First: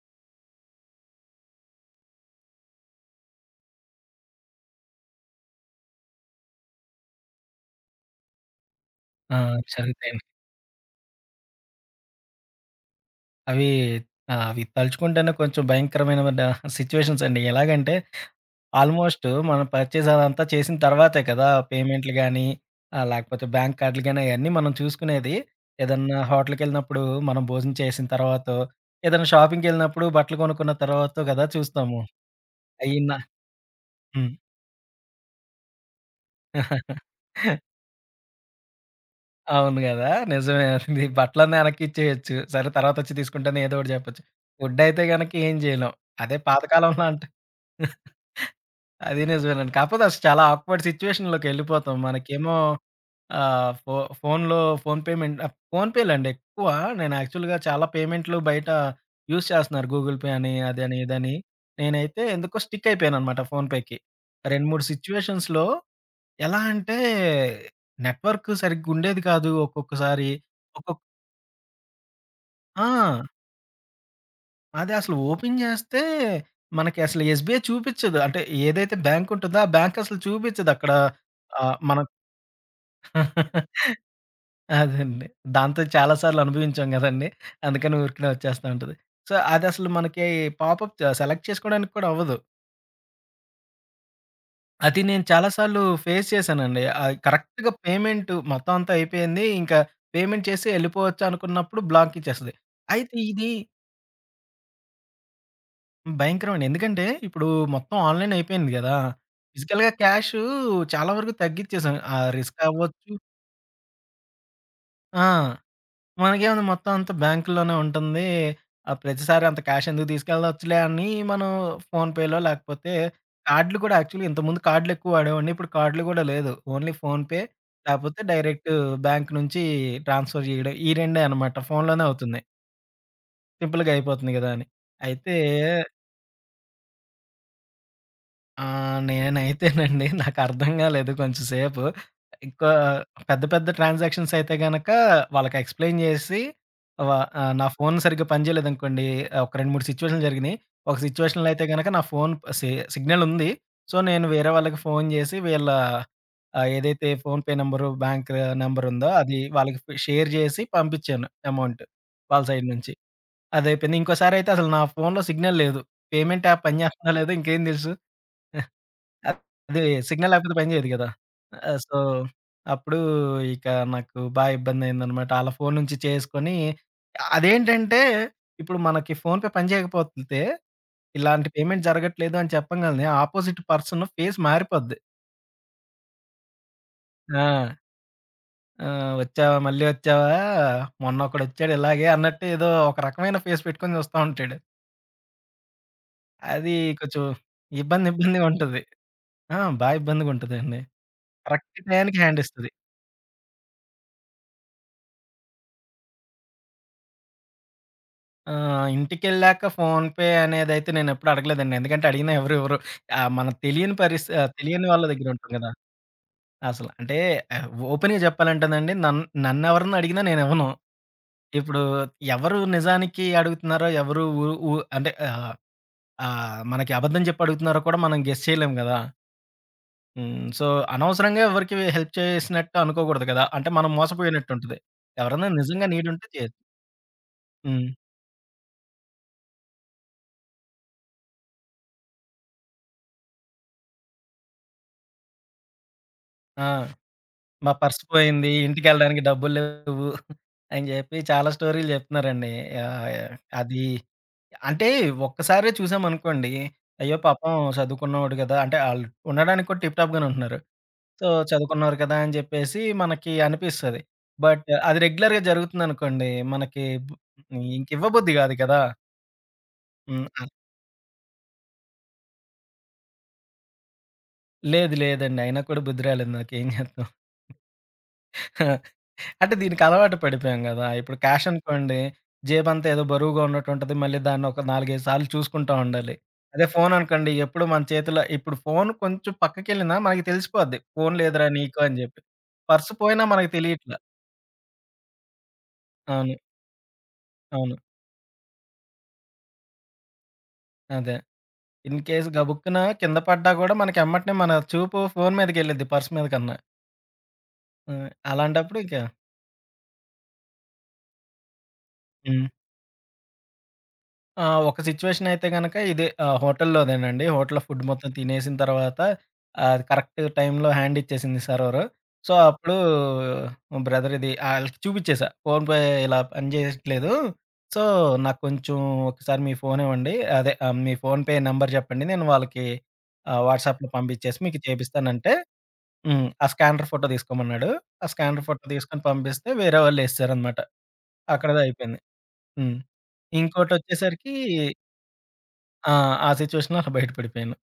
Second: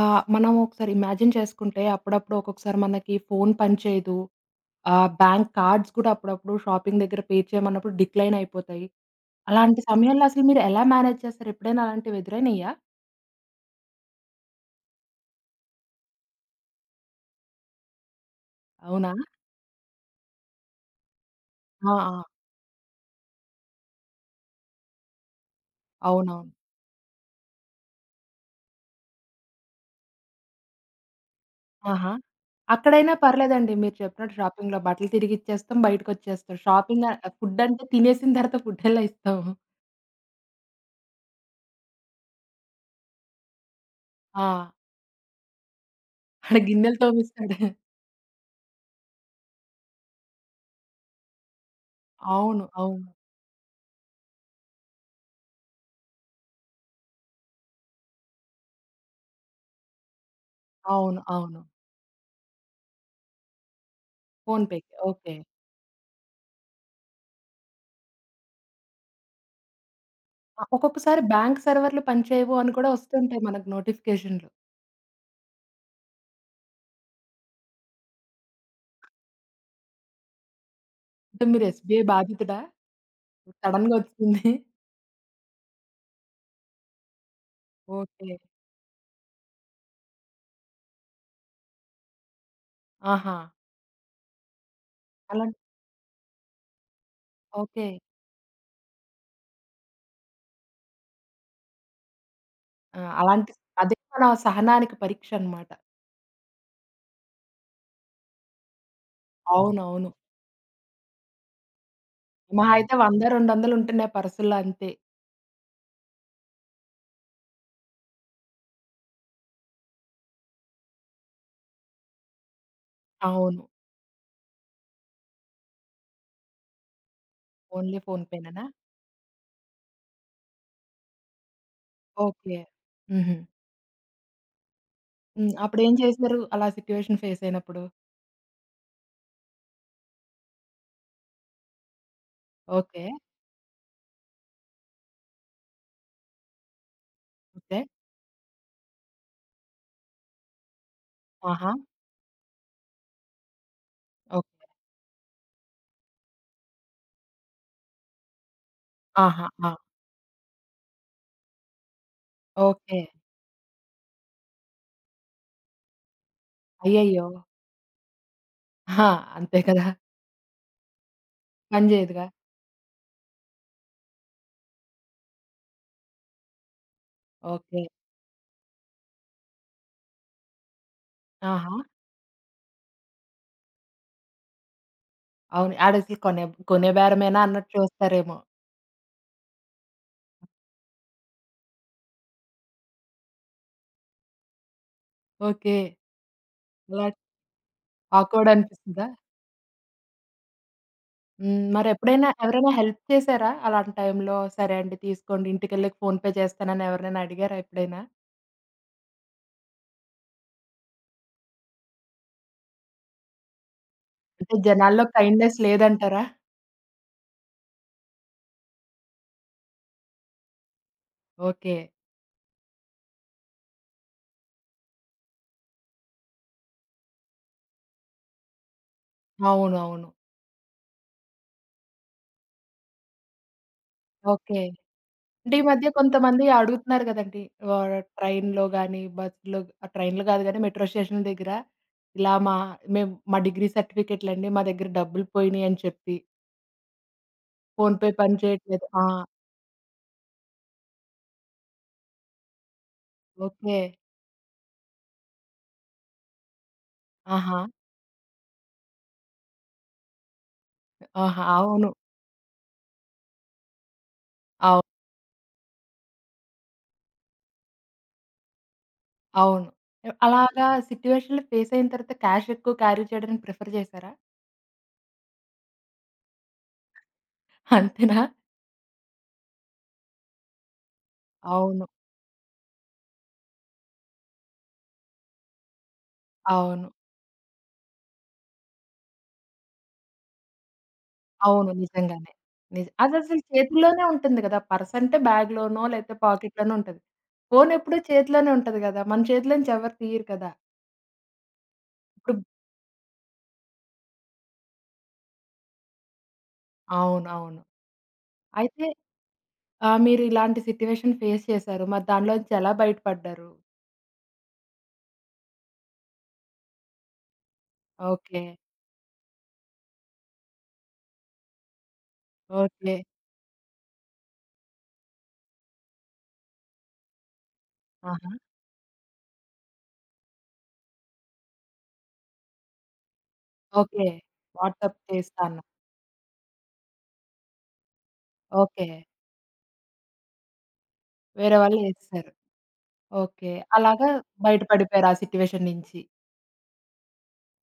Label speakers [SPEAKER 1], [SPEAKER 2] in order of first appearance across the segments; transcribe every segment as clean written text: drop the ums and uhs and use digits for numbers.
[SPEAKER 1] ఆ! మనం ఒకసారి ఇమాజిన్ చేసుకుంటే అప్పుడప్పుడు ఒక్కొక్కసారి మనకి ఫోన్ పనిచేయదు. బ్యాంక్ కార్డ్స్ కూడా అప్పుడప్పుడు షాపింగ్ దగ్గర పే చేయమన్నప్పుడు డిక్లైన్ అయిపోతాయి.
[SPEAKER 2] ఆ!
[SPEAKER 1] అలాంటి
[SPEAKER 2] జరుగుతాయండి.
[SPEAKER 1] సమయంలో అసలు మీరు ఎలా మేనేజ్ చేస్తారు? ఎప్పుడైనా అలాంటివి ఎదురైనయా?
[SPEAKER 2] అవి అవి తలుచుకుంటేనే కొంచెం భయంకరమైన సిట్యుయేషన్స్ అండి. ఎలాగంటే
[SPEAKER 1] అవునా?
[SPEAKER 2] ఆల్మోస్ట్ మనం పర్చేజ్ అదంతా చేసిన తర్వాతే కదా!
[SPEAKER 1] ఆ!
[SPEAKER 2] పేమెంట్‌లు
[SPEAKER 1] ఆ!
[SPEAKER 2] గాని, లేకపోతే బ్యాంక్ కార్డ్‌లు గాని అయన్నీ మనం చూసుకునేది. ఏదన్నా
[SPEAKER 1] అవునవును.
[SPEAKER 2] హోటల్‌కెళ్ళినప్పుడు మనం భోజనం చేసిన తర్వాతో, ఏదైనా షాపింగ్‌కెళ్ళినప్పుడు బట్టలు కొనుక్కున్న తర్వాతో కదా చూస్తాము.
[SPEAKER 1] ఆహా!
[SPEAKER 2] అయ్యిన్న
[SPEAKER 1] అక్కడైనా పర్లేదండి. మీరు
[SPEAKER 2] హ్మ్.
[SPEAKER 1] చెప్పినట్టు షాపింగ్‌లో బట్టలు తిరిగిచ్చేస్తాం, బయటకొచ్చేస్తాం. షాపింగ్ ఫుడ్ అంటే తినేసిన తర్వాత ఫుడ్ ఎలా ఇస్తాం?
[SPEAKER 2] అవును గదా! నిజమే అది. బట్టలన్నా వెనక్కిచ్చేయొచ్చు. సరే తర్వాతొచ్చి తీసుకుంటాను ఏదో ఒకటి చెప్పొచ్చు.
[SPEAKER 1] ఆ!
[SPEAKER 2] ఫుడ్ అయితే గనక ఏం జేయలేం. అదే
[SPEAKER 1] ఆడ గిన్నెలు
[SPEAKER 2] పాతకాలంలో
[SPEAKER 1] తోమిస్తాడు.
[SPEAKER 2] అది నిజమేనండి. కాకపోతే అసలు చాలా ఆక్వర్డ్ సిట్యుయేషన్‌లోకెళ్ళిపోతాం. మనకేమో
[SPEAKER 1] అవును. అవును.
[SPEAKER 2] ఆహ్, ఫో ఫోన్‌లో ఫోన్ పేమెంట్ ఫోన్‌పే‌లండి ఎక్కువ. నేను యాక్చువల్‌గా చాలా పేమెంట్‌లు బయట యూజ్ చేస్తున్నారు. గూగుల్ పే అని, అదని,
[SPEAKER 1] అవును.
[SPEAKER 2] ఇదని.
[SPEAKER 1] అవును.
[SPEAKER 2] నేనైతే ఎందుకో స్టిక్ అయిపోయాననమాట ఫోన్‌పే‌కి. 2, 3
[SPEAKER 1] ఫోన్‌పే‌కి. ఓకే.
[SPEAKER 2] సిట్యుయేషన్స్‌లో ఎలా అంటే నెట్వర్క్ సరిగ్గుండేది కాదు ఒక్కొక్కసారి.
[SPEAKER 1] ఆ!
[SPEAKER 2] ఒక్కొక్క
[SPEAKER 1] ఒక్కొక్కసారి బ్యాంక్ సర్వర్‌లు పనిచేయవు అని
[SPEAKER 2] ఆ!
[SPEAKER 1] కూడా వస్తుంటాయి మనకు నోటిఫికేషన్‌లు.
[SPEAKER 2] అది అసలు ఓపెన్ జేస్తే, మనకి అసలు ఎస్‌బీఐ చూపిచ్చదు. అంటే ఏదైతే బ్యాంక్ ఉంటదో, ఆ బ్యాంక్ అసలు చూపిచ్చదక్కడ.
[SPEAKER 1] అంటే మీరు
[SPEAKER 2] ఆహ్,
[SPEAKER 1] ఎస్‌బీఐ
[SPEAKER 2] మనం
[SPEAKER 1] బాధితుడా? సడెన్‌గా వచ్చింది.
[SPEAKER 2] అదండి. దాంతో చాలా సార్లు అనుభవించాం గదండీ! అందుకని ఊరికనే
[SPEAKER 1] ఓకే.
[SPEAKER 2] వచ్చేస్తా ఉంటది. సో, అదసలు మనకి పాపప్ చ సెలెక్ట్ చేసుకోవడానికి కూడా అవ్వదు.
[SPEAKER 1] ఆహా!
[SPEAKER 2] అది నేను చాలా
[SPEAKER 1] అలాంటి
[SPEAKER 2] సార్లు ఫేస్ చేశానండి. కరెక్ట్‌గా
[SPEAKER 1] ఓకే.
[SPEAKER 2] పేమెంట్ మొత్తం అంతా అయిపోయింది. ఇంకా పేమెంట్ చేసి ఎళ్ళిపోవచ్చు అనుకున్నప్పుడు బ్లాక్ ఇచ్చేస్తది.
[SPEAKER 1] ఆ!
[SPEAKER 2] అయితే ఇది
[SPEAKER 1] అలాంటి అదే మన సహనానికి పరీక్ష అన్నమాట.
[SPEAKER 2] భయంకరమండి. ఎందుకంటే, ఇప్పుడు మొత్తం ఆన్‌లైన్ అయిపోయింది గదా! ఫిజికల్‌గా
[SPEAKER 1] అవునవును.
[SPEAKER 2] క్యాషు చాలా వరకు తగ్గిచ్చేసాం. ఆ రిస్క్
[SPEAKER 1] మహా అయితే
[SPEAKER 2] అవ్వచ్చు
[SPEAKER 1] 100, 200 ఉంటున్నాయి పర్సుల్లో అంతే.
[SPEAKER 2] ఆ! మనకేముంది మొత్తం అంతా బ్యాంకుల్లోనే ఉంటుంది. ప్రతిసారి అంత క్యాష్ ఎందుకు తీసుకెళ్ళొచ్చులే అని మనం ఫోన్‌పేలో లేకపోతే
[SPEAKER 1] అవును.
[SPEAKER 2] కార్డ్‌లు కూడా యాక్చువల్లీ ఇంతకుముందు కార్డ్‌లెక్కువ వాడేవాడిని. ఇప్పుడు కార్డ్‌లు గూడా లేదు. ఓన్లీ ఫోన్‌పే
[SPEAKER 1] ఓన్లీ
[SPEAKER 2] లేపోతే
[SPEAKER 1] ఫోన్ పేనేనా?
[SPEAKER 2] డైరెక్ట్ బ్యాంక్ నుంచి ట్రాన్స్‌ఫర్ జేయడం. ఈ రెండే అనమాట. ఫోన్‌లోనే అవుతుంది.
[SPEAKER 1] ఓకే. హుహు.
[SPEAKER 2] సింపుల్‌గా అయిపోతుంది గదా! అని. అయితే
[SPEAKER 1] హ్మ్. అప్పుడేం చేశారు? అలా సిట్యుయేషన్ ఫేస్ అయినప్పుడు?
[SPEAKER 2] ఆ! నేనైతేనండి నాకర్థం గాలేదు కొంచెం సేపు. ఎక్కువ
[SPEAKER 1] ఓకే.
[SPEAKER 2] పెద్ద పెద్ద ట్రాన్సాక్షన్స్ అయితే గనక వాళ్ళకి ఎక్స్‌ప్లెయిన్ జేసి వ నా
[SPEAKER 1] ఓకే.
[SPEAKER 2] ఫోన్ సరిగ్గా పనిజేయలేదనుకోండి. ఒక 2, 3 సిట్యుయేషన్‌లు జరిగినియి. ఒక సిట్యుయేషన్‌లో అయితే
[SPEAKER 1] ఆహా!
[SPEAKER 2] గనక నా ఫోన్ సి సిగ్నల్ ఉంది. సో, నేను వేరే
[SPEAKER 1] ఓకే.
[SPEAKER 2] వాళ్ళకి ఫోన్ జేసి ఏదైతే ఫోన్‌పే నంబరు, బ్యాంక్ నంబర్ ఉందో అది
[SPEAKER 1] ఆహా! ఆ!
[SPEAKER 2] వాళ్ళకి షేర్ జేసి పంపిచ్చాను అమౌంట్ వాళ్ళ సైడ్ నుంచి.
[SPEAKER 1] ఓకే.
[SPEAKER 2] అదయిపోయింది. ఇంకోసారయితే అసలు నా ఫోన్‌లో సిగ్నల్ లేదు. పేమెంట్ యాప్ పని జేస్తుందో
[SPEAKER 1] అయ్యయ్యో!
[SPEAKER 2] లేదో ఇంకేం దెలుసు.
[SPEAKER 1] ఆ!
[SPEAKER 2] అ
[SPEAKER 1] అంతే
[SPEAKER 2] అది
[SPEAKER 1] కదా!
[SPEAKER 2] సిగ్నల్ లేకపోతే పని చేయదు గదా!
[SPEAKER 1] పని
[SPEAKER 2] సో,
[SPEAKER 1] చేయదుగా.
[SPEAKER 2] అప్పుడు ఇక నాకు బా ఇబ్బందయిందనమాట. ఆళ్ళ ఫోను నుంచి చేసుకొని
[SPEAKER 1] ఓకే.
[SPEAKER 2] అదేంటంటే, ఇప్పుడు మనకి ఫోన్‌పే పని చేయకపోతే, ఇలాంటి
[SPEAKER 1] ఆహా!
[SPEAKER 2] పేమెంట్ జరగట్లేదు అని చెప్పంగాల్నే ఆపోజిట్ పర్సన్ ఫేస్ మారిపోద్ది.
[SPEAKER 1] అవును. ఆడసలు కొనే కొనే బేరమేనా
[SPEAKER 2] ఆ!
[SPEAKER 1] అన్నట్టు చూస్తారేమో.
[SPEAKER 2] ఆ! "వచ్చావా? మళ్ళీ వచ్చావా? మొన్నొకడొచ్చాడు ఇలాగే" అన్నట్టు ఏదో ఒక రకమైన ఫేస్ పెట్టుకొని చూస్తా ఉంటాడు.
[SPEAKER 1] ఓకే.
[SPEAKER 2] అది
[SPEAKER 1] అలా
[SPEAKER 2] కొంచెం ఇబ్బంది ఇబ్బందిగా
[SPEAKER 1] ఆక్వర్డ్
[SPEAKER 2] ఉంటది.
[SPEAKER 1] అనిపిస్తదా?
[SPEAKER 2] ఆ! బా ఇబ్బందిగుంటదండి.
[SPEAKER 1] హ్మ్.
[SPEAKER 2] కరెక్ట్ టయానికి
[SPEAKER 1] మరెప్పుడైనా
[SPEAKER 2] హ్యాండిస్తది.
[SPEAKER 1] ఎవరైనా హెల్ప్ చేసారా? అలాంటి టైంలో సరే అండి తీసుకోండి ఇంటికెళ్ళాక ఫోన్‌పే చేస్తానని ఎవరినైనా అడిగారా ఎప్పుడైనా?
[SPEAKER 2] ఆ! ఇంటికెళ్ళాక ఫోన్‌పే అనేదైతే నేనెప్పుడు అడగలేదండి. ఎందుకంటే అడిగినా ఎవరు ఇవ్వరు. మనకు తెలియని
[SPEAKER 1] అంటే
[SPEAKER 2] తెలియని వాళ్ళ
[SPEAKER 1] జనాల్లో
[SPEAKER 2] దగ్గర ఉంటాం
[SPEAKER 1] కైండ్‌నెస్
[SPEAKER 2] కదా!
[SPEAKER 1] లేదంటారా?
[SPEAKER 2] అసల అంటే ఆహ్, ఓపెన్‌గా చెప్పాలంటేనండి నన్నెవరన్నా అడిగినా నేనివ్వను.
[SPEAKER 1] ఓకే.
[SPEAKER 2] ఇప్పుడు ఎవరు నిజానికి అడుగుతున్నారో, ఎవరు ఊ ఊ అంటే ఆహ్, ఆహ్, మనకి అబద్ధం చెప్పి అడుగుతున్నారో కూడా మనం గెస్ చేయలేం కదా!
[SPEAKER 1] అవునవును.
[SPEAKER 2] హ్మ్. సో, అనవసరంగా ఎవరికీ హెల్ప్ చేసినట్టు అనుకోకూడదు కదా! అంటే మనం
[SPEAKER 1] ఓకే.
[SPEAKER 2] మోసపోయినట్టుంటది. ఎవరైనా
[SPEAKER 1] అంటే ఈ
[SPEAKER 2] నిజంగా
[SPEAKER 1] మధ్య
[SPEAKER 2] నీడ్ ఉంటే
[SPEAKER 1] కొంతమంది
[SPEAKER 2] చేయొచ్చు.
[SPEAKER 1] అడుగుతున్నారు గదండీ!
[SPEAKER 2] హ్మ్.
[SPEAKER 1] ట్రైన్‌లో గాని, బస్సులో ట్రైన్‌లో గాదు గానీ మెట్రో స్టేషన్‌ల దగ్గర ఇలా మేము మా డిగ్రీ సర్టిఫికేట్‌లండి మా దగ్గర డబ్బులు పోయినియి అని చెప్పి
[SPEAKER 2] ఆ! మా పర్స్
[SPEAKER 1] ఫోన్‌పే పని
[SPEAKER 2] పోయింది.
[SPEAKER 1] చేయట్లేదు. ఆ!
[SPEAKER 2] ఇంటికెళ్ళడానికి డబ్బులు లేవు అని జెప్పి చాలా స్టోరీలు జెప్తున్నారండి. ఆహ్,
[SPEAKER 1] ఓకే.
[SPEAKER 2] అది అంటే ఒక్కసారే చూసామనుకోండి, అయ్యో! పాపం
[SPEAKER 1] ఆహా!
[SPEAKER 2] చదువుకున్నోడు గదా! అంటే ఆళ్ళు ఉండడానికి కూడా టిప్ టాప్ గానే ఉంటున్నారు. సో,
[SPEAKER 1] ఆహా! అవును.
[SPEAKER 2] చదువుకున్నారు కదా! అని జెప్పేసి మనకి అనిపిస్తది. బట్
[SPEAKER 1] అవు
[SPEAKER 2] అది రెగ్యులర్‌గా జరుగుతుందనుకోండి, మనకి బ్ ఇంకివ్వబుద్ధి గాదు కదా!
[SPEAKER 1] అవును.
[SPEAKER 2] హ్మ్.
[SPEAKER 1] అలాగా సిట్యుయేషన్‌లు ఫేస్ అయిన తర్వాత క్యాష్ ఎక్కువ క్యారీ చేయడానికి ప్రిఫర్ చేసారా?
[SPEAKER 2] లేదు లేదండి. అయినా కూడా బుద్ధి రాలేదు నాకేం జేత్తాం.
[SPEAKER 1] అంతేనా?
[SPEAKER 2] అంటే దీనికి అలవాటు పడిపోయాం గదా! ఇప్పుడు క్యాష్
[SPEAKER 1] అవును.
[SPEAKER 2] అనుకోండి, జేబంతా ఏదో బరువుగా ఉన్నట్టుంటది. మళ్ళీ దాన్ని ఒక 4, 5 సార్లు చూసుకుంటా ఉండాలి. అదే
[SPEAKER 1] అవును.
[SPEAKER 2] ఫోను అనుకోండి, ఎప్పుడు మన చేతిలో ఇప్పుడు ఫోను కొంచెం పక్కకెళ్ళినా మనకి తెలిసిపోద్ది. ఫోను లేదురా
[SPEAKER 1] అవును.
[SPEAKER 2] నీకు అని జెప్పి.
[SPEAKER 1] నిజంగానే. నిజ
[SPEAKER 2] పర్స్ పోయినా
[SPEAKER 1] అదసలు
[SPEAKER 2] మనకు తెలియట్లా.
[SPEAKER 1] చేతుల్లోనే ఉంటుంది కదా! పర్స్ అంటే బ్యాగ్‌లోనో లేతే
[SPEAKER 2] అవును.
[SPEAKER 1] పాకెట్‌లోనో ఉంటది. ఫోన్
[SPEAKER 2] అవును.
[SPEAKER 1] ఎప్పుడూ చేతిలోనే ఉంటది కదా! మన చేతిలో నుంచి ఎవరు తీయరు కదా!
[SPEAKER 2] అదే. ఇన్ కేస్
[SPEAKER 1] ఇప్పుడు
[SPEAKER 2] గబుక్కున కింద పడ్డా గూడా మనకి ఎమ్మటనే మన చూపు ఫోను మీదకెళ్ళిద్ది పర్స్ మీద కన్నా.
[SPEAKER 1] అవును. అవును.
[SPEAKER 2] హ్మ్. అలాంటప్పుడు
[SPEAKER 1] అయితే
[SPEAKER 2] ఇక
[SPEAKER 1] మీరు ఇలాంటి సిట్యుయేషన్ ఫేస్ చేసారు. మరి
[SPEAKER 2] హ్మ్.
[SPEAKER 1] దానిలోంచి ఎలా బయటపడ్డారు?
[SPEAKER 2] ఆ! ఒక సిట్యుయేషన్ అయితే గనక హోటల్‌లోదేనండి. హోటల్ ఫుడ్ మొత్తం
[SPEAKER 1] ఓకే.
[SPEAKER 2] తినేసిన తర్వాత అది కరెక్ట్ టైంలో హ్యాండ్ ఇచ్చేసింది సర్వరు. సో, అప్పుడు
[SPEAKER 1] ఓకే.
[SPEAKER 2] బ్రదర్ ఇది ఆళ్ళకి చూపిచ్చేసా. ఫోన్‌పే ఇలా పని చేయట్లేదు. సో,
[SPEAKER 1] ఆహా!
[SPEAKER 2] నాకు కొంచెం ఒకసారి మీ ఫోన్ ఇవ్వండి. మీ ఫోన్‌పే నంబర్ చెప్పండి. నేను వాళ్ళకి వాట్సాప్‌లో
[SPEAKER 1] ఓకే.
[SPEAKER 2] పంపించేసి మీకు
[SPEAKER 1] వాట్సాప్
[SPEAKER 2] చేపిస్తానంటే
[SPEAKER 1] చేస్తాను.
[SPEAKER 2] హ్మ్. ఆ స్కానర్ ఫోటో తీసుకోమన్నాడు. ఆ స్కానర్ ఫోటో
[SPEAKER 1] ఓకే.
[SPEAKER 2] తీసుకొని పంపిస్తే వేరే వాళ్ళేసేసారనమాట.
[SPEAKER 1] వేరే
[SPEAKER 2] అక్కడితో
[SPEAKER 1] వాళ్ళు
[SPEAKER 2] అయిపోయింది.
[SPEAKER 1] చేసేసారు.
[SPEAKER 2] హ్మ్.
[SPEAKER 1] ఓకే. అలాగా
[SPEAKER 2] ఇంకోటొచ్చేసరికి
[SPEAKER 1] బయట పడిపోయారు ఆ సిట్యుయేషన్
[SPEAKER 2] ఆ!
[SPEAKER 1] నుంచి.
[SPEAKER 2] ఆ సిట్యుయేషన్‌లో అలా బయట పడిపోయాను.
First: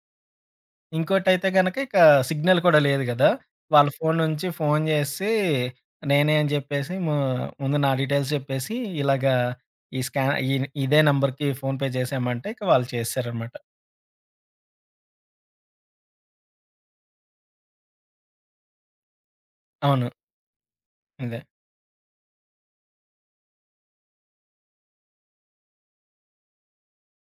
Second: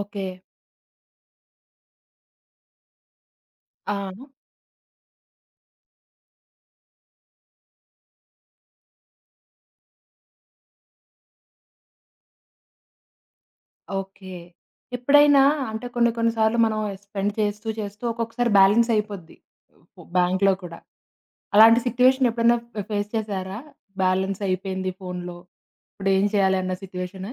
[SPEAKER 1] ఓకే.
[SPEAKER 2] ఇంకోటైతే గనక ఇక సిగ్నల్ కూడా లేదు గదా! వాళ్ళ
[SPEAKER 1] ఆ!
[SPEAKER 2] ఫోను నుంచి ఫోను జేసి, నేనే అని జెప్పేసి ముందు నా డీటెయిల్స్ చెప్పేసి, ఇలాగా ఈ స్కా ఈ ఇదే నంబర్‌కి ఫోన్‌పే చేశామంటే ఇక వాళ్ళు చేసేసారనమాట.
[SPEAKER 1] ఓకే. ఎప్పుడైనా అంటే కొన్ని కొన్ని సార్లు మనం స్పెండ్ చేస్తూ చేస్తూ ఒక్కొక్కసారి బ్యాలెన్స్ అయిపోద్ది. ఫ్
[SPEAKER 2] అవును.
[SPEAKER 1] బ్యాంక్‌లో కూడా.
[SPEAKER 2] అదే.
[SPEAKER 1] అలాంటి సిట్యుయేషన్ ఎప్పుడైనా ఫ్ ఫేస్ చేసారా? బ్యాలెన్స్ అయిపోయింది ఫోన్‌లో. ఇప్పుడేం చేయాలి అన్న సిట్యుయేషనా?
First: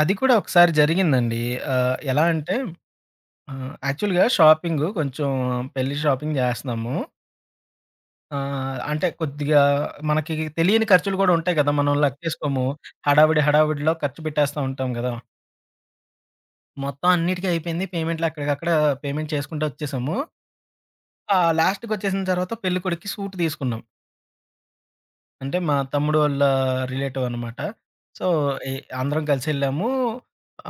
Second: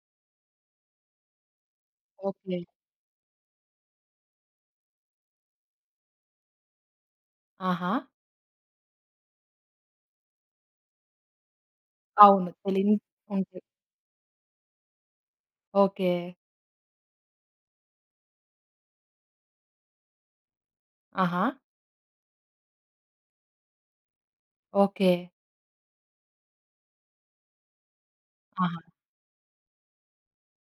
[SPEAKER 2] అది కూడా ఒకసారి జరిగిందండి. ఎలా అంటే
[SPEAKER 1] ఓకే.
[SPEAKER 2] యాక్చువల్‌గా షాపింగు కొంచెం పెళ్లి షాపింగ్ జేస్తన్నాము.
[SPEAKER 1] ఆహా!
[SPEAKER 2] అంటే కొద్దిగా మనకి తెలియని ఖర్చులు గూడా ఉంటాయి గదా! మనం
[SPEAKER 1] అవును.
[SPEAKER 2] లెక్కేసుకోము.
[SPEAKER 1] తెలియని
[SPEAKER 2] హడావిడి
[SPEAKER 1] ఉంటాయి.
[SPEAKER 2] హడావిడిలో ఖర్చు పెట్టేస్తా ఉంటాం గదా!
[SPEAKER 1] ఓకే.
[SPEAKER 2] మొత్తం అన్నిటికి అయిపోయింది. పేమెంట్లు అక్కడికక్కడ పేమెంట్ చేసుకుంటూ వచ్చేసాము.
[SPEAKER 1] ఆహా!
[SPEAKER 2] లాస్ట్‌కొచ్చేసిన తర్వాత పెళ్ళికొడుక్కి సూట్ తీసుకున్నాం.
[SPEAKER 1] ఓకే.
[SPEAKER 2] అంటే మా తమ్ముడు వాళ్ళ రిలేటివ్ అనమాట. సో, ఎ
[SPEAKER 1] ఆహా!
[SPEAKER 2] అందరం కలిసెళ్ళాము.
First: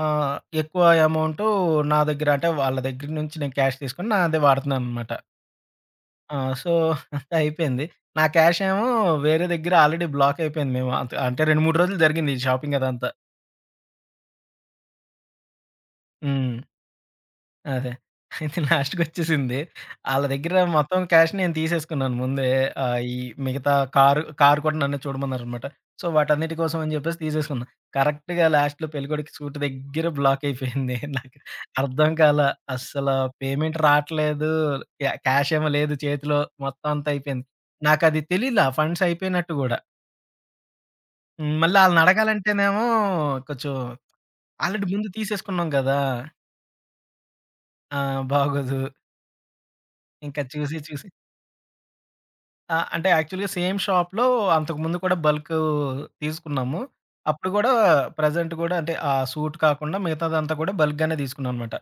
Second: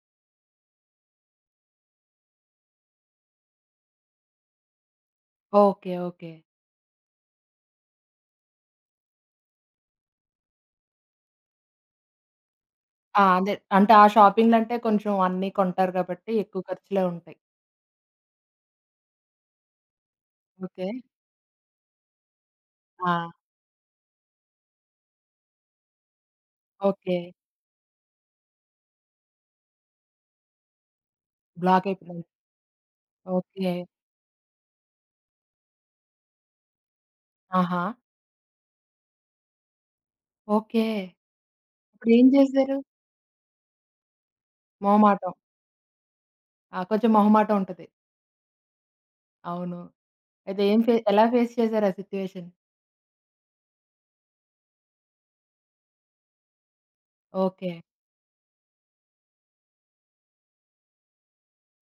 [SPEAKER 2] ఆహ్, ఎక్కువ అమౌంటు నా దగ్గర అంటే వాళ్ళ దగ్గర నుంచి నేను క్యాష్ తీసుకొని నాదే వాడుతున్నాననమాట.
[SPEAKER 1] ఓకే. ఓకే.
[SPEAKER 2] ఆ! సో, అంతా అయిపోయింది. నా క్యాష్ ఏమో వేరే దగ్గర ఆల్రెడీ బ్లాక్ అయిపోయింది. మేము అంత అంటే 2, 3 రోజులు జరిగింది ఈ షాపింగ్ అదంతా.
[SPEAKER 1] ఆ! అదే. అంటే ఆ షాపింగ్‌లంటే కొంచెం అన్నీ కొంటారు కాబట్టి
[SPEAKER 2] హ్మ్.
[SPEAKER 1] ఎక్కువ ఖర్చులే ఉంటాయి.
[SPEAKER 2] అదే. అయితే లాస్ట్‌కొచ్చేసింది. ఆళ్ళ దగ్గర
[SPEAKER 1] ఓకే.
[SPEAKER 2] మొత్తం క్యాష్ నేను తీసేసుకున్నాను ముందే. ఆహ్,
[SPEAKER 1] ఆ!
[SPEAKER 2] ఈ మిగతా కారు కూడా నన్నే చూడమన్నారనమాట. సో, వాటన్నిటి కోసం అని
[SPEAKER 1] ఓకే.
[SPEAKER 2] జెప్పేసి తీసేసుకున్నా. కరెక్ట్‌గా లాస్ట్‌లో పెళ్ళికొడుకు స్కూటీ దగ్గర బ్లాక్ అయిపోయింది. నాకు
[SPEAKER 1] బ్లాక్
[SPEAKER 2] అర్థం
[SPEAKER 1] అయిపోయింది.
[SPEAKER 2] కాలా. అస్సల
[SPEAKER 1] ఓకే.
[SPEAKER 2] పేమెంట్ రాట్లేదు. క్యాష్ ఏమో లేదు చేతిలో. మొత్తం అంతా అయిపోయింది.
[SPEAKER 1] ఆహా!
[SPEAKER 2] నాకది తెలీలా ఫండ్స్ అయిపోయినట్టు గూడా.
[SPEAKER 1] ఓకే.
[SPEAKER 2] హ్మ్. మళ్ళీ ఆళ్ళని
[SPEAKER 1] ఇప్పుడేం చేశారు?
[SPEAKER 2] అడగాలంటేనేమో కొంచెం ఆల్రెడీ ముందు
[SPEAKER 1] మొహమాటం.
[SPEAKER 2] తీసేసుకున్నాం గదా!
[SPEAKER 1] ఆ! కొంచెం మొహమాటం ఉంటది.
[SPEAKER 2] ఆ! బాగోదు.
[SPEAKER 1] అవును.
[SPEAKER 2] ఇంకా
[SPEAKER 1] అయితే
[SPEAKER 2] చూసి
[SPEAKER 1] ఏం ఫే
[SPEAKER 2] చూసి
[SPEAKER 1] ఎలా ఫేస్ చేశారు ఆ సిట్యుయేషన్?
[SPEAKER 2] ఆ! అంటే యాక్చువల్‌గా సేమ్ షాప్‌లో అంతకుముందు కూడా బల్క్ తీసుకున్నాము. అప్పుడు
[SPEAKER 1] ఓకే.
[SPEAKER 2] గూడా ప్రెజెంట్ గూడా అంటే ఆ సూట్ కాకుండా మిగతాదంతా కూడా బల్క్‌గానే తీసుకున్నాననమాట.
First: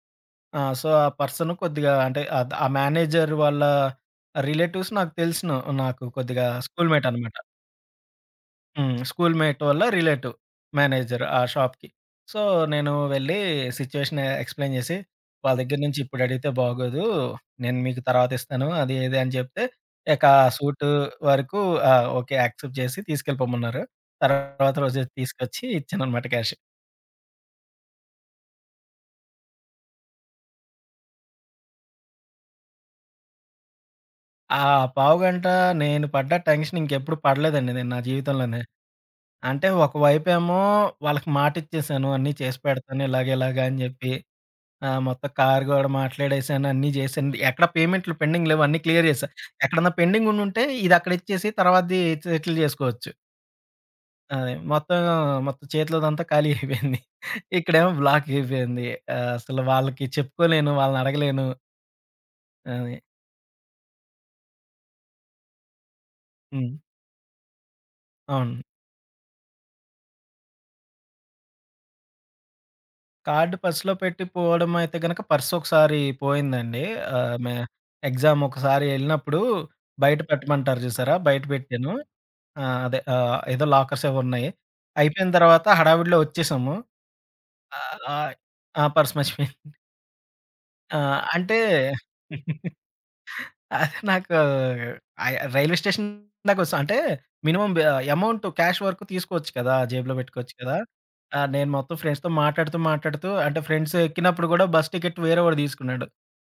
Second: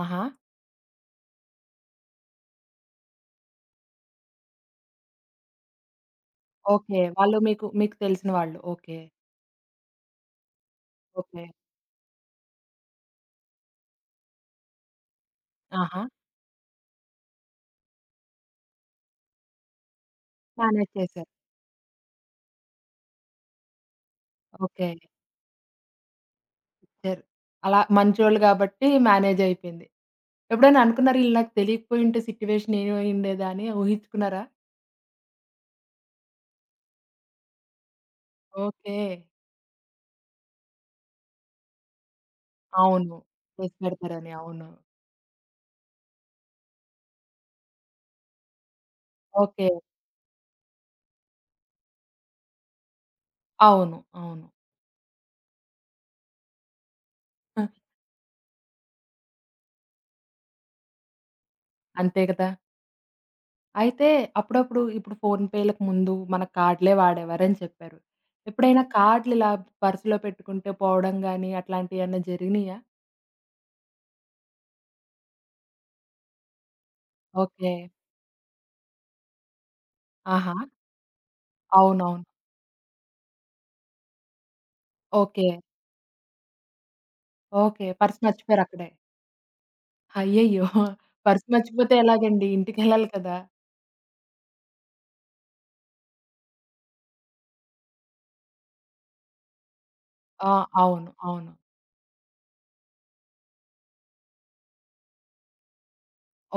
[SPEAKER 1] ఆహా!
[SPEAKER 2] ఆ! సో, ఆ పర్సన్ కొద్దిగా అంటే ఆ మేనేజర్ వాళ్ళ రిలేటివ్స్ నాకు తెలిసును. నాకు కొద్దిగా
[SPEAKER 1] ఓకే.
[SPEAKER 2] స్కూల్‌మేట్ అనమాట.
[SPEAKER 1] వాళ్ళు మీకు మీకు తెలిసిన వాళ్ళు.
[SPEAKER 2] హ్మ్.
[SPEAKER 1] ఓకే.
[SPEAKER 2] స్కూల్ మేట్ వల్ల రిలేటివ్ మేనేజర్ ఆ
[SPEAKER 1] ఓకే.
[SPEAKER 2] షాప్‌కి. సో, నేను వెళ్ళి సిట్యుయేషన్ ఎక్స్‌ప్లెయిన్ చేసి, వాళ్ళ దగ్గర నుంచి
[SPEAKER 1] ఆహా!
[SPEAKER 2] ఇప్పుడు అడిగితే బాగోదు. నేను మీకు తర్వాత ఇస్తాను. అది ఇది అని చెప్తే, ఇక ఆ సూట్
[SPEAKER 1] మేనేజ్ చేశారు.
[SPEAKER 2] వరకు ఆ! ఓకే. యాక్సెప్ట్ చేసి తీసుకెళ్ళిపోమన్నారు. తర్వాత
[SPEAKER 1] ఓకే.
[SPEAKER 2] రోజు తీసుకొచ్చి ఇచ్చాననమాట క్యాష్.
[SPEAKER 1] ఇచ్చారు. అలా మంచోళ్ళు కాబట్టి మేనేజ్ అయిపోయింది. ఎప్పుడైనా అనుకున్నారా ఈళ్ళు నాకు తెలియకపోయుంటే సిట్యుయేషన్ ఏమైయుండేదా అని ఊహించుకున్నారా?
[SPEAKER 2] ఆ పావుగంట నేను పడ్డ టెన్షన్ ఇంకెప్పుడు పడలేదండి నేను నా జీవితంలోనే.
[SPEAKER 1] ఓకే.
[SPEAKER 2] అంటే ఒకవైపేమో వాళ్ళకి మాటిచ్చేసాను. అన్నీ చేసి పెడతాను
[SPEAKER 1] అవును.
[SPEAKER 2] ఇలాగ ఇలాగ
[SPEAKER 1] చేసి
[SPEAKER 2] అని చెప్పి.
[SPEAKER 1] పెడతారని. అవును.
[SPEAKER 2] ఆ! మొత్తం కారు గూడా మాట్లాడేసాను. అన్నీ జేసాను. ఎక్కడ పేమెంట్‌లు పెండింగ్ లేవు. అన్నీ క్లియర్ జేశా.
[SPEAKER 1] ఓకే.
[SPEAKER 2] ఎక్కడన్నా పెండింగ్ ఉండుంటే ఇది అక్కడ ఇచ్చేసి తర్వాతది సెటిల్ జేసుకోవచ్చు.
[SPEAKER 1] అవును. అవును.
[SPEAKER 2] అదే మొత్తం, మొత్తం చేతిలోదంతా ఖాళీ అయిపోయింది.
[SPEAKER 1] ఆ!
[SPEAKER 2] ఇక్కడేమో బ్లాక్ అయిపోయింది. అసలు వాళ్ళకి చెప్పుకోలేను. వాళ్ళని అడగలేను.
[SPEAKER 1] అంతే కదా!
[SPEAKER 2] అది.
[SPEAKER 1] అయితే అప్పుడప్పుడు ఇప్పుడు ఫోన్‌పే‌లకు ముందు మన
[SPEAKER 2] హ్మ్.
[SPEAKER 1] కార్డ్‌లే వాడేవారని చెప్పారు.
[SPEAKER 2] అవును.
[SPEAKER 1] ఎప్పుడైనా కార్డ్‌లు ఇలా పర్సులో పెట్టుకుంటే పోవడం గాని అట్లాంటియేమన్నా జరిగినియా?
[SPEAKER 2] కార్డ్ పర్స్‌లో పెట్టి పోవడం అయితే గనక పర్స్ ఒకసారి పోయిందండి. ఆహ్, మే
[SPEAKER 1] ఓకే.
[SPEAKER 2] ఎగ్జామ్ ఒకసారి ఎళ్ళినప్పుడు బయట
[SPEAKER 1] ఆహా!
[SPEAKER 2] పెట్టమంటారు చూసారా? బయట పెట్టాను.
[SPEAKER 1] అవునవును.
[SPEAKER 2] ఏదో లాకర్స్ ఏవో ఉన్నాయి. అయిపోయిన
[SPEAKER 1] ఓకే.
[SPEAKER 2] తర్వాత హడావిడిలో వచ్చేసాము.
[SPEAKER 1] ఓకే.
[SPEAKER 2] ఆహ్, ఆ!
[SPEAKER 1] పర్స్
[SPEAKER 2] ఆ!
[SPEAKER 1] మర్చిపోయారక్కడే.
[SPEAKER 2] పర్స్ మర్చిపోయాను.
[SPEAKER 1] అయ్యయ్యో!
[SPEAKER 2] ఆ!
[SPEAKER 1] పర్స్
[SPEAKER 2] అంటే
[SPEAKER 1] మర్చిపోతే ఎలాగండి? ఇంటికెళ్ళాలి కదా!
[SPEAKER 2] అది నాకు రైల్వే స్టేషన్ దాకొస్తా అంటే మినిమమ్ బ అమౌంట్ క్యాష్ వరకు తీసుకోవచ్చు కదా! జేబులో
[SPEAKER 1] ఆ!
[SPEAKER 2] పెట్టుకోవచ్చు కదా!
[SPEAKER 1] అవును. అవును.
[SPEAKER 2] నేను మొత్తం ఫ్రెండ్స్‌తో మాట్లాడుతూ అంటే ఫ్రెండ్స్ ఎక్కినప్పుడు కూడా బస్ టికెట్ వేరే వాడు తీసుకున్నాడు.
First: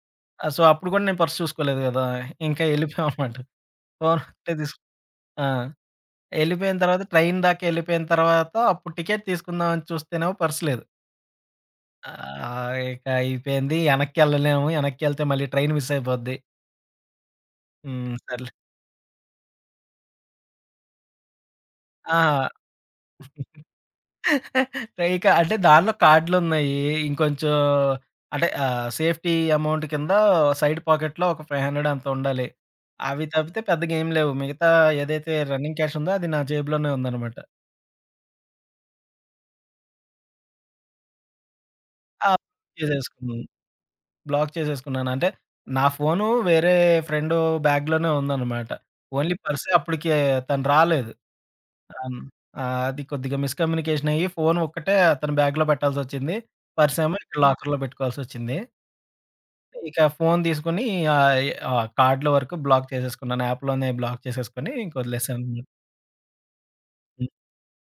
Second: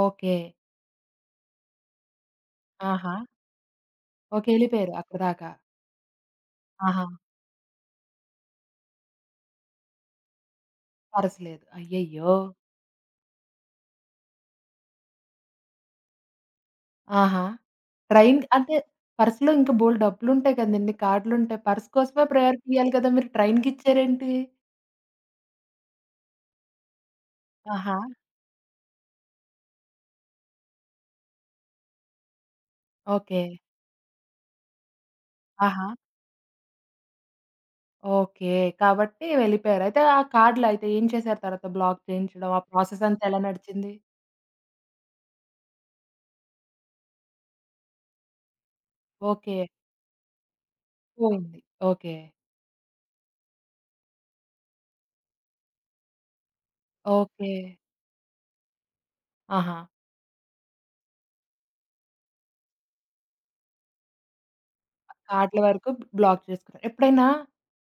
[SPEAKER 1] ఓకే.
[SPEAKER 2] సో, అప్పుడు కూడా నేను పర్స్ చూసుకోలేదు కదా! ఇంకా
[SPEAKER 1] ఆహా!
[SPEAKER 2] ఎళ్ళిపోయామనమాట. Phone
[SPEAKER 1] okay.
[SPEAKER 2] ఒకటే తీసు
[SPEAKER 1] ఎళ్ళిపోయారు
[SPEAKER 2] ఆ!
[SPEAKER 1] అక్కడిదాకా.
[SPEAKER 2] ఎళ్ళిపోయిన తర్వాత
[SPEAKER 1] ఆహా!
[SPEAKER 2] ట్రైన్ దాకా ఎళ్ళిపోయిన తర్వాత అప్పుడు టికెట్ తీసుకుందాం అని చూస్తేనేమో పర్స్ లేదు.
[SPEAKER 1] పర్స్ లేదు. అయ్యయ్యో!
[SPEAKER 2] ఇక అయిపోయింది. ఎనక్కి ఎళ్ళలేము. ఎనక్కి ఎళ్తే మళ్ళీ ట్రైన్ మిస్ అయిపోద్ది.
[SPEAKER 1] ఆహా!
[SPEAKER 2] హ్మ్.
[SPEAKER 1] ట్రైన్
[SPEAKER 2] సర్లే
[SPEAKER 1] అంటే పర్స్‌లో ఇంకా బోలెడు డబ్బులుంటాయి కదండీ! కార్డ్‌లుంటాయి. పర్స్ కోసమే
[SPEAKER 2] ఆ!
[SPEAKER 1] ప్రయారిటీ ఇయ్యాలి కదా! మీరు ట్రైన్‌కిచ్చారేంటి?
[SPEAKER 2] ఇక అంటే దానిలో కార్డ్‌లున్నాయి. ఇంకొంచెం
[SPEAKER 1] ఆహా!
[SPEAKER 2] అంటే సేఫ్టీ అమౌంట్ కింద సైడ్ పాకెట్‌లో ఒక 500 అంత ఉండాలి. అవి
[SPEAKER 1] ఓకే.
[SPEAKER 2] తప్పితే పెద్దగా ఏం లేవు. మిగతా ఏదైతే రన్నింగ్
[SPEAKER 1] ఆహా!
[SPEAKER 2] క్యాష్ ఉందో అది నా జేబులోనే ఉందనమాట.
[SPEAKER 1] ఓకే. కాబట్టి వెళ్ళిపోయారు. అయితే ఆ కార్డ్‌లు అయితే ఏం చేశారు తర్వాత? బ్లాక్
[SPEAKER 2] ఆ!
[SPEAKER 1] చేయించడం ఆ ప్రాసెస్ అంతా ఎలా
[SPEAKER 2] చేసేసుకున్నాను.
[SPEAKER 1] నడిచింది?
[SPEAKER 2] బ్లాక్ చేసేసుకున్నాను. అంటే నా ఫోను వేరే ఫ్రెండు బ్యాగ్‌లోనే ఉందనమాట. Only
[SPEAKER 1] okay.
[SPEAKER 2] పర్సే అప్పటికి తను రాలేదు.
[SPEAKER 1] పోయింది. ఓకే.
[SPEAKER 2] అవును. ఆ! అది కొద్దిగా మిస్‌కమ్యూనికేషన్ అయ్యి ఫోను ఒక్కటే అతని బ్యాగ్‌లో పెట్టాల్సొచ్చింది. పర్సేమో ఇక్కడ
[SPEAKER 1] ఓకే.
[SPEAKER 2] లాకర్‌లో పెట్టుకోవాల్సొచ్చింది.
[SPEAKER 1] ఆహా!
[SPEAKER 2] ఇక ఫోను తీసుకొని కార్డ్‌ల వరకు బ్లాక్ చేసేసుకున్నాను. యాప్‌లోనే బ్లాక్ చేసేసుకొని ఇంక
[SPEAKER 1] కార్డ్‌ల
[SPEAKER 2] వదిలేసాను.
[SPEAKER 1] వరకు బ్లాక్ చేసుకున్నా. ఎప్పుడైనా
[SPEAKER 2] హ్మ్.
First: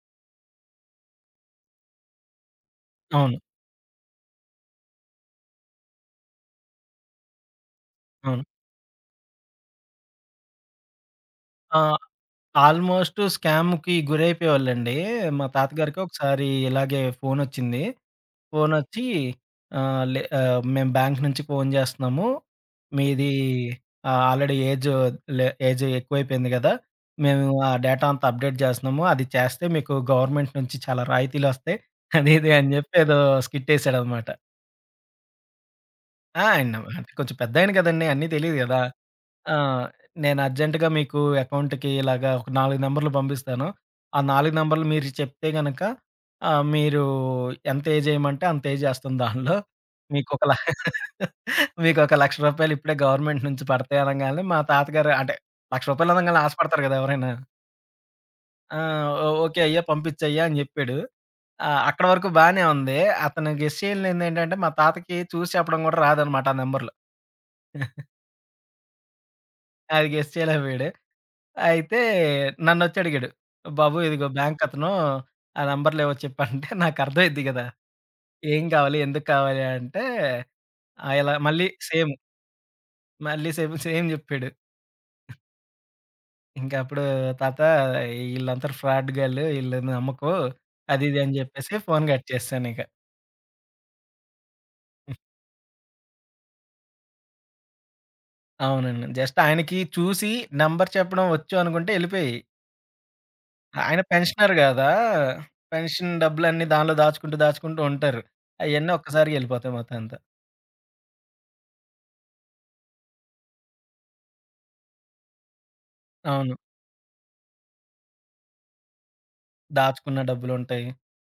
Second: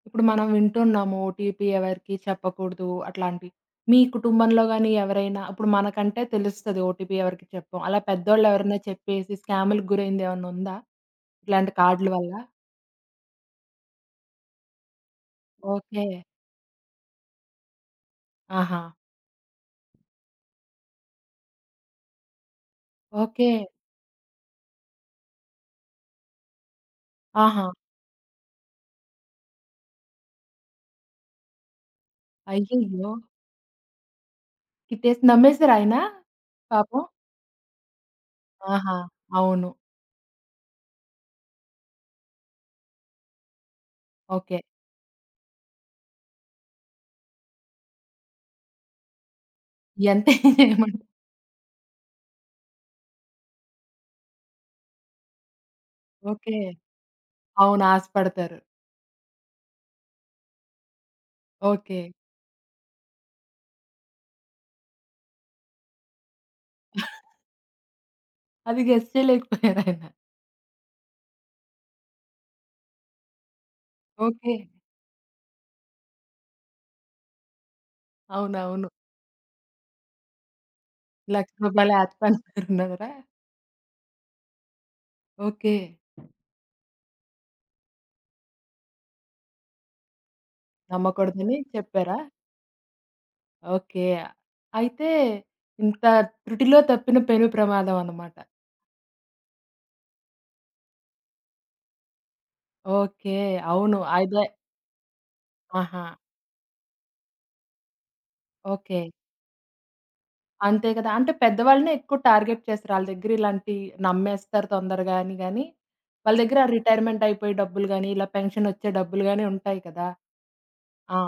[SPEAKER 1] ఇప్పుడు మనం వింటున్నాము ఓటీపీ ఎవరికీ చెప్పకూడదు
[SPEAKER 2] అవును.
[SPEAKER 1] అట్లాంటివి. మీ కుటుంబంలో గాని ఎవరైనా ఇప్పుడు మనకంటే తెలుస్తది ఓటీపీ ఎవరికీ చెప్పం. అలా
[SPEAKER 2] అవును.
[SPEAKER 1] పెద్దోళ్ళు ఎవరైనా చెప్పేసి స్కామ్‌లకి గురైంది ఏమన్నా ఉందా? ఇట్లాంటి
[SPEAKER 2] ఆ!
[SPEAKER 1] కార్డ్‌ల వల్ల?
[SPEAKER 2] ఆల్‌మోస్ట్ స్కామ్‌కి గురైపోయేవాళ్ళండి. మా తాతగారికి
[SPEAKER 1] ఓకే.
[SPEAKER 2] ఒకసారి ఇలాగే ఫోనొచ్చింది.
[SPEAKER 1] ఆహా!
[SPEAKER 2] ఫోనొచ్చి "మేము బ్యాంక్ నుంచి ఫోను చేస్తున్నాము. మీది
[SPEAKER 1] ఓకే.
[SPEAKER 2] ఆల్రెడీ ఏజ్ ఎక్కువైపోయింది కదా! మేము
[SPEAKER 1] ఆహా!
[SPEAKER 2] ఆ డేటా అంతా అప్డేట్ చేస్తున్నాము. అది చేస్తే మీకు గవర్నమెంట్ నుంచి చాలా రాయితీలొస్తాయి" అది ఇది అని చెప్పి
[SPEAKER 1] అయ్యయ్యో!
[SPEAKER 2] ఏదో స్కిట్ యేసాడనమాట.
[SPEAKER 1] కిట్టేసి నమ్మేసారా ఆయన?
[SPEAKER 2] ఆ! ఆయన
[SPEAKER 1] పాపం.
[SPEAKER 2] అంటే కొంచెం పెద్దాయన కదండీ! అన్నీ తెలీదు గదా!
[SPEAKER 1] ఆహా!
[SPEAKER 2] ఆ!
[SPEAKER 1] అవును.
[SPEAKER 2] నేను అర్జెంట్‌గా మీకు అకౌంట్‌కి ఇలాగా ఒక 4 నంబర్‌లు పంపిస్తాను. ఆ 4
[SPEAKER 1] ఓకే.
[SPEAKER 2] నంబర్‌లు మీరు చెప్తే గనక మీరు ఎంత ఎజేయమంటే అంత ఎజేస్తాను దానిలో.
[SPEAKER 1] ఎంతే
[SPEAKER 2] మీకొక ల
[SPEAKER 1] చేయమంటారు.
[SPEAKER 2] మీకొక రూ. 1,00,000 ఇప్పుడే గవర్నమెంట్ నుంచి పడతాయి అనంగాల్నే మా తాతగారు అంటే రూ. 1,00,000 అనంగాల్నే
[SPEAKER 1] ఓకే.
[SPEAKER 2] ఆశపడతారు గదా! ఎవరైనా.
[SPEAKER 1] అవును. ఆశపడతారు.
[SPEAKER 2] ఆ! ఓ ఓకే అయ్యా! పంపిచ్చయ్యా! అని జెప్పాడు. ఆ!
[SPEAKER 1] ఓకే.
[SPEAKER 2] అక్కడి వరకు బానే ఉంది. అతను గెస్ చేయలేనిదేంటంటే మా తాతకి చూసి చెప్పడం గూడా రాదనమాట ఆ నంబర్‌లు.
[SPEAKER 1] అది గెస్ చేయలేకపోయారాయన.
[SPEAKER 2] అది గెస్ చేయలేక పోయాడు. అయితే నన్నొచ్చి అడిగాడు. బాబు ఇదిగో
[SPEAKER 1] ఓకే.
[SPEAKER 2] బ్యాంకతను ఆ నంబర్‌లేవో చెప్పంటే నాకర్థమైద్ది గదా! ఏం
[SPEAKER 1] అవునవును.
[SPEAKER 2] కావాలి? ఎందుకు కావాలి? అంటే ఆహ్, ఇలా
[SPEAKER 1] రూ.
[SPEAKER 2] మళ్ళీ
[SPEAKER 1] 1,00,000
[SPEAKER 2] సేమ్,
[SPEAKER 1] యాచ్ పాన్సర్ ఉన్నదిరా.
[SPEAKER 2] మళ్ళీ సేమ్ జెప్పాడు.
[SPEAKER 1] ఓకే.
[SPEAKER 2] ఇంక అప్పుడు తాత ఈళ్ళంతా ఫ్రాడ్‌గాళ్ళు ఈళ్ళని నమ్మకు అది ఇది అని
[SPEAKER 1] నమ్మకూడదని
[SPEAKER 2] జెప్పేసి ఫోన్
[SPEAKER 1] చెప్పారా?
[SPEAKER 2] కట్ చేసేసానిక.
[SPEAKER 1] ఓకే. అయితే ఇంత త్రుటిలో తప్పిన పెను ప్రమాదం అన్నమాట.
[SPEAKER 2] అవునండి. జస్ట్ ఆయనకి చూసి నంబర్ చెప్పడం వచ్చు అనుకుంటే ఎళ్ళిపోయాయి.
[SPEAKER 1] ఓకే. అవును.
[SPEAKER 2] ఆయన
[SPEAKER 1] అదే
[SPEAKER 2] పెన్షనర్ గదా!
[SPEAKER 1] ఆహా!
[SPEAKER 2] పెన్షన్ డబ్బులన్నీ దానిలో దాచుకుంటూ ఉంటారు. అయన్నీ
[SPEAKER 1] ఓకే.
[SPEAKER 2] ఒక్కసారిగా ఎళ్ళిపోతాయి మొత్తం అంతా.
[SPEAKER 1] అంతే కదా! అంటే పెద్దవాళ్ళనే ఎక్కువ టార్గెట్ చేస్తారు. ఆళ్ళ దగ్గర ఇలాంటి నమ్మేస్తారు తొందరగా అని గాని, వాళ్ళ
[SPEAKER 2] అవును.
[SPEAKER 1] దగ్గర రిటైర్మెంట్ అయిపోయే డబ్బులు గాని, ఇలా పెన్షన్ వచ్చే డబ్బులు గాని ఉంటాయి కదా!
[SPEAKER 2] దాచుకున్న డబ్బులుంటాయి.
[SPEAKER 1] ఆ!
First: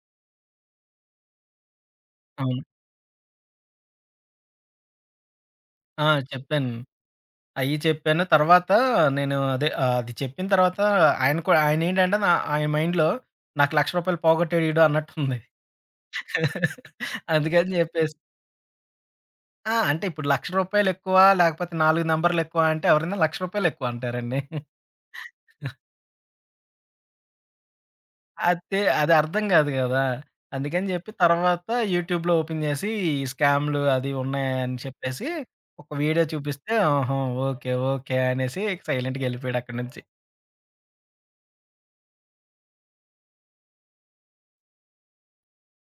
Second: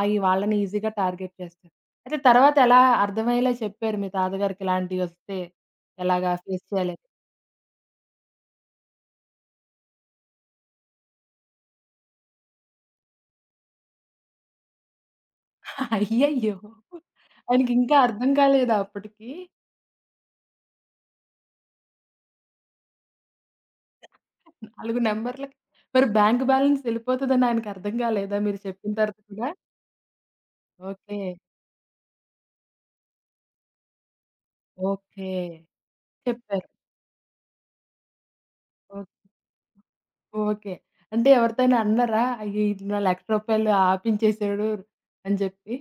[SPEAKER 1] అయి వాళ్ళని ఈజీగా టార్గెట్ చేస్తారు. అయితే తర్వాత
[SPEAKER 2] అవును.
[SPEAKER 1] ఎలా అర్థమయ్యేలా చెప్పారు మీ తాతగారికి ఇలాంటివొస్తే
[SPEAKER 2] ఆ!
[SPEAKER 1] ఎలాగా ఫేస్
[SPEAKER 2] చెప్పాను.
[SPEAKER 1] చేయాలని?
[SPEAKER 2] అయి చెప్పాను. తర్వాత అది చెప్పిన తర్వాత ఆయన కూడా ఆయనేంటంటే ఆయన మైండ్‌లో నాకు రూ. 1,00,000 పోగొట్టాడు ఈడు అన్నట్టుంది.
[SPEAKER 1] అయ్యయ్యో!
[SPEAKER 2] అందుకని
[SPEAKER 1] ఆయనకింకా
[SPEAKER 2] జెప్పేసి
[SPEAKER 1] అర్థం కాలేదా అప్పటికి?
[SPEAKER 2] ఆ! అంటే ఇప్పుడు రూ. 1,00,000 ఎక్కువ లేకపోతే 4 నంబర్‌లెక్కువ అంటే ఎవరైనా రూ. 1,00,000 ఎక్కువ అంటారండి.
[SPEAKER 1] 4 నంబర్లకి మరి బ్యాంక్ బ్యాలెన్స్ ఎళ్ళిపోతదని ఆయనకర్థం కాలేదా మీరు
[SPEAKER 2] అదే.
[SPEAKER 1] చెప్పిన
[SPEAKER 2] అది
[SPEAKER 1] తర్వాత
[SPEAKER 2] అర్థం
[SPEAKER 1] కూడా?
[SPEAKER 2] గాదు గదా! అందుకని జెప్పి
[SPEAKER 1] ఓకే.
[SPEAKER 2] తర్వాత యూట్యూబ్‌లో ఓపెన్ జేసి ఈ స్కామ్‌లు అది ఉన్నాయని చెప్పేసి
[SPEAKER 1] ఓకే.
[SPEAKER 2] ఒక వీడియో
[SPEAKER 1] చెప్పారు.
[SPEAKER 2] చూపిస్తే, "ఆహా! ఓకే. ఓకే." అనేసి
[SPEAKER 1] ఓ
[SPEAKER 2] సైలెంట్‌గా ఎళ్ళిపోయాడు అక్కడి నుంచి.
[SPEAKER 1] ఓకే. అంటే ఎవరితోనా అన్నారా? అయ్యో! ఈడు నా ₹1,00,000 ఆపించేసాడు అని చెప్పి?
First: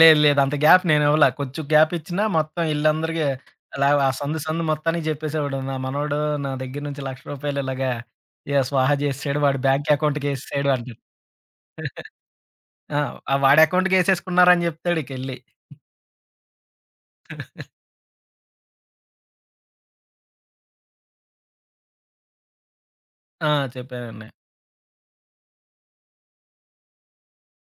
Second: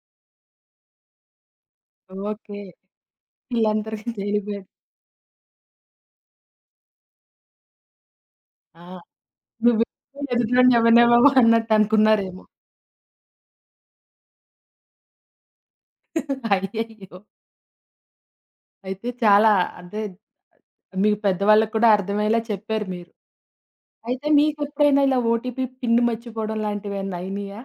[SPEAKER 2] లేదు లేదు. అంత గ్యాప్ నేనివ్వలా. కొంచెం గ్యాప్ ఇచ్చినా
[SPEAKER 1] ఓకే.
[SPEAKER 2] మొత్తం ఈళ్ళందరికీ అలా ఆ
[SPEAKER 1] వీళ్ళందరికీ
[SPEAKER 2] సందు
[SPEAKER 1] జైలు
[SPEAKER 2] సందు
[SPEAKER 1] బెయిల్.
[SPEAKER 2] మొత్తానికి జెప్పేసేవాడు. నా మనవడు నా దగ్గర నుంచి రూ. 1,00,000 ఇలాగా ఇగ
[SPEAKER 1] ఆ!
[SPEAKER 2] స్వాహా జేసేసాడు. వాడి
[SPEAKER 1] నువ్వు
[SPEAKER 2] బ్యాంక్ అకౌంట్‌కేసేసాడు
[SPEAKER 1] ఎదుటోడిని
[SPEAKER 2] అంటాడు.
[SPEAKER 1] ఎవరినేమో అన్నట్టు అనుకున్నారేమో.
[SPEAKER 2] ఆ! ఆ వాడి అకౌంట్‌కేసేసుకున్నారని జెప్తాడికెళ్ళి.
[SPEAKER 1] అయ్యయ్యో! అయితే చాలా అంటే మీకు పెద్దవాళ్ళకి కూడా అర్థమయ్యేలా చెప్పారు మీరు.
[SPEAKER 2] ఆ!
[SPEAKER 1] అయితే
[SPEAKER 2] చెప్పానండి.
[SPEAKER 1] మీకెప్పుడైనా ఇలా ఓటీపీ పిన్ మర్చిపోవడం లాంటివేమన్నా అయినియా?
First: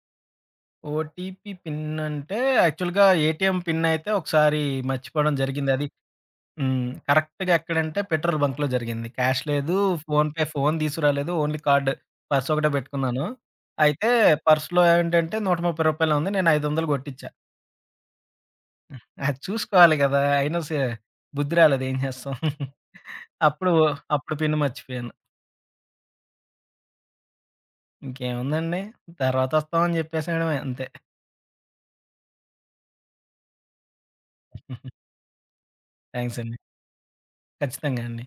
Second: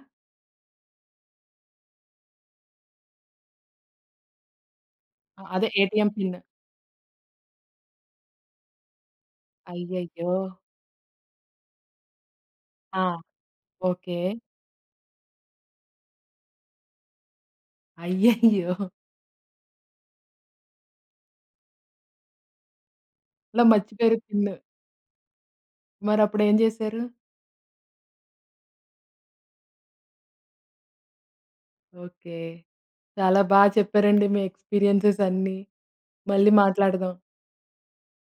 [SPEAKER 2] ఓటీపీ పిన్ అంటే యాక్చువల్‌గా ఏటీఎం పిన్ అయితే ఒకసారి మర్చిపోవడం
[SPEAKER 1] అదే
[SPEAKER 2] జరిగింది. అది
[SPEAKER 1] ఏటీఎం పిన్.
[SPEAKER 2] హ్మ్. కరెక్ట్‌గా ఎక్కడంటే పెట్రోల్ బంక్‌లో జరిగింది. క్యాష్ లేదు.
[SPEAKER 1] అయ్యయ్యో!
[SPEAKER 2] ఫోన్‌పే ఫోన్ తీసుకురాలేదు. ఓన్లీ కార్డ్ పర్స్ ఒకటే
[SPEAKER 1] ఆ!
[SPEAKER 2] పెట్టుకున్నాను. అయితే
[SPEAKER 1] ఓకే.
[SPEAKER 2] పర్స్‌లో ఏంటంటే రూ. 130 ఉంది. నేను 500 కొట్టిచ్చా.
[SPEAKER 1] అయ్యయ్యో!
[SPEAKER 2] అది చూసుకోవాలి కదా! అయినా సే బుద్ధి రాలేదు ఏం చేస్తాం.
[SPEAKER 1] అలా
[SPEAKER 2] అప్పుడు
[SPEAKER 1] మర్చిపోయారు
[SPEAKER 2] అప్పుడు
[SPEAKER 1] పిన్.
[SPEAKER 2] పిన్ మర్చిపోయాను.
[SPEAKER 1] మరప్పుడేం జేశారు?
[SPEAKER 2] ఇంకేముందండి తర్వాత వస్తామని చెప్పేసేయడమే అంతే.
[SPEAKER 1] ఓకే. చాలా బా చెప్పారండి మీ ఎక్స్‌పీరియన్సెస్ అన్నీ.
[SPEAKER 2] థాంక్స్
[SPEAKER 1] మళ్ళీ
[SPEAKER 2] అండి.
[SPEAKER 1] మాట్లాడదాం.
[SPEAKER 2] ఖచ్చితంగా అండి.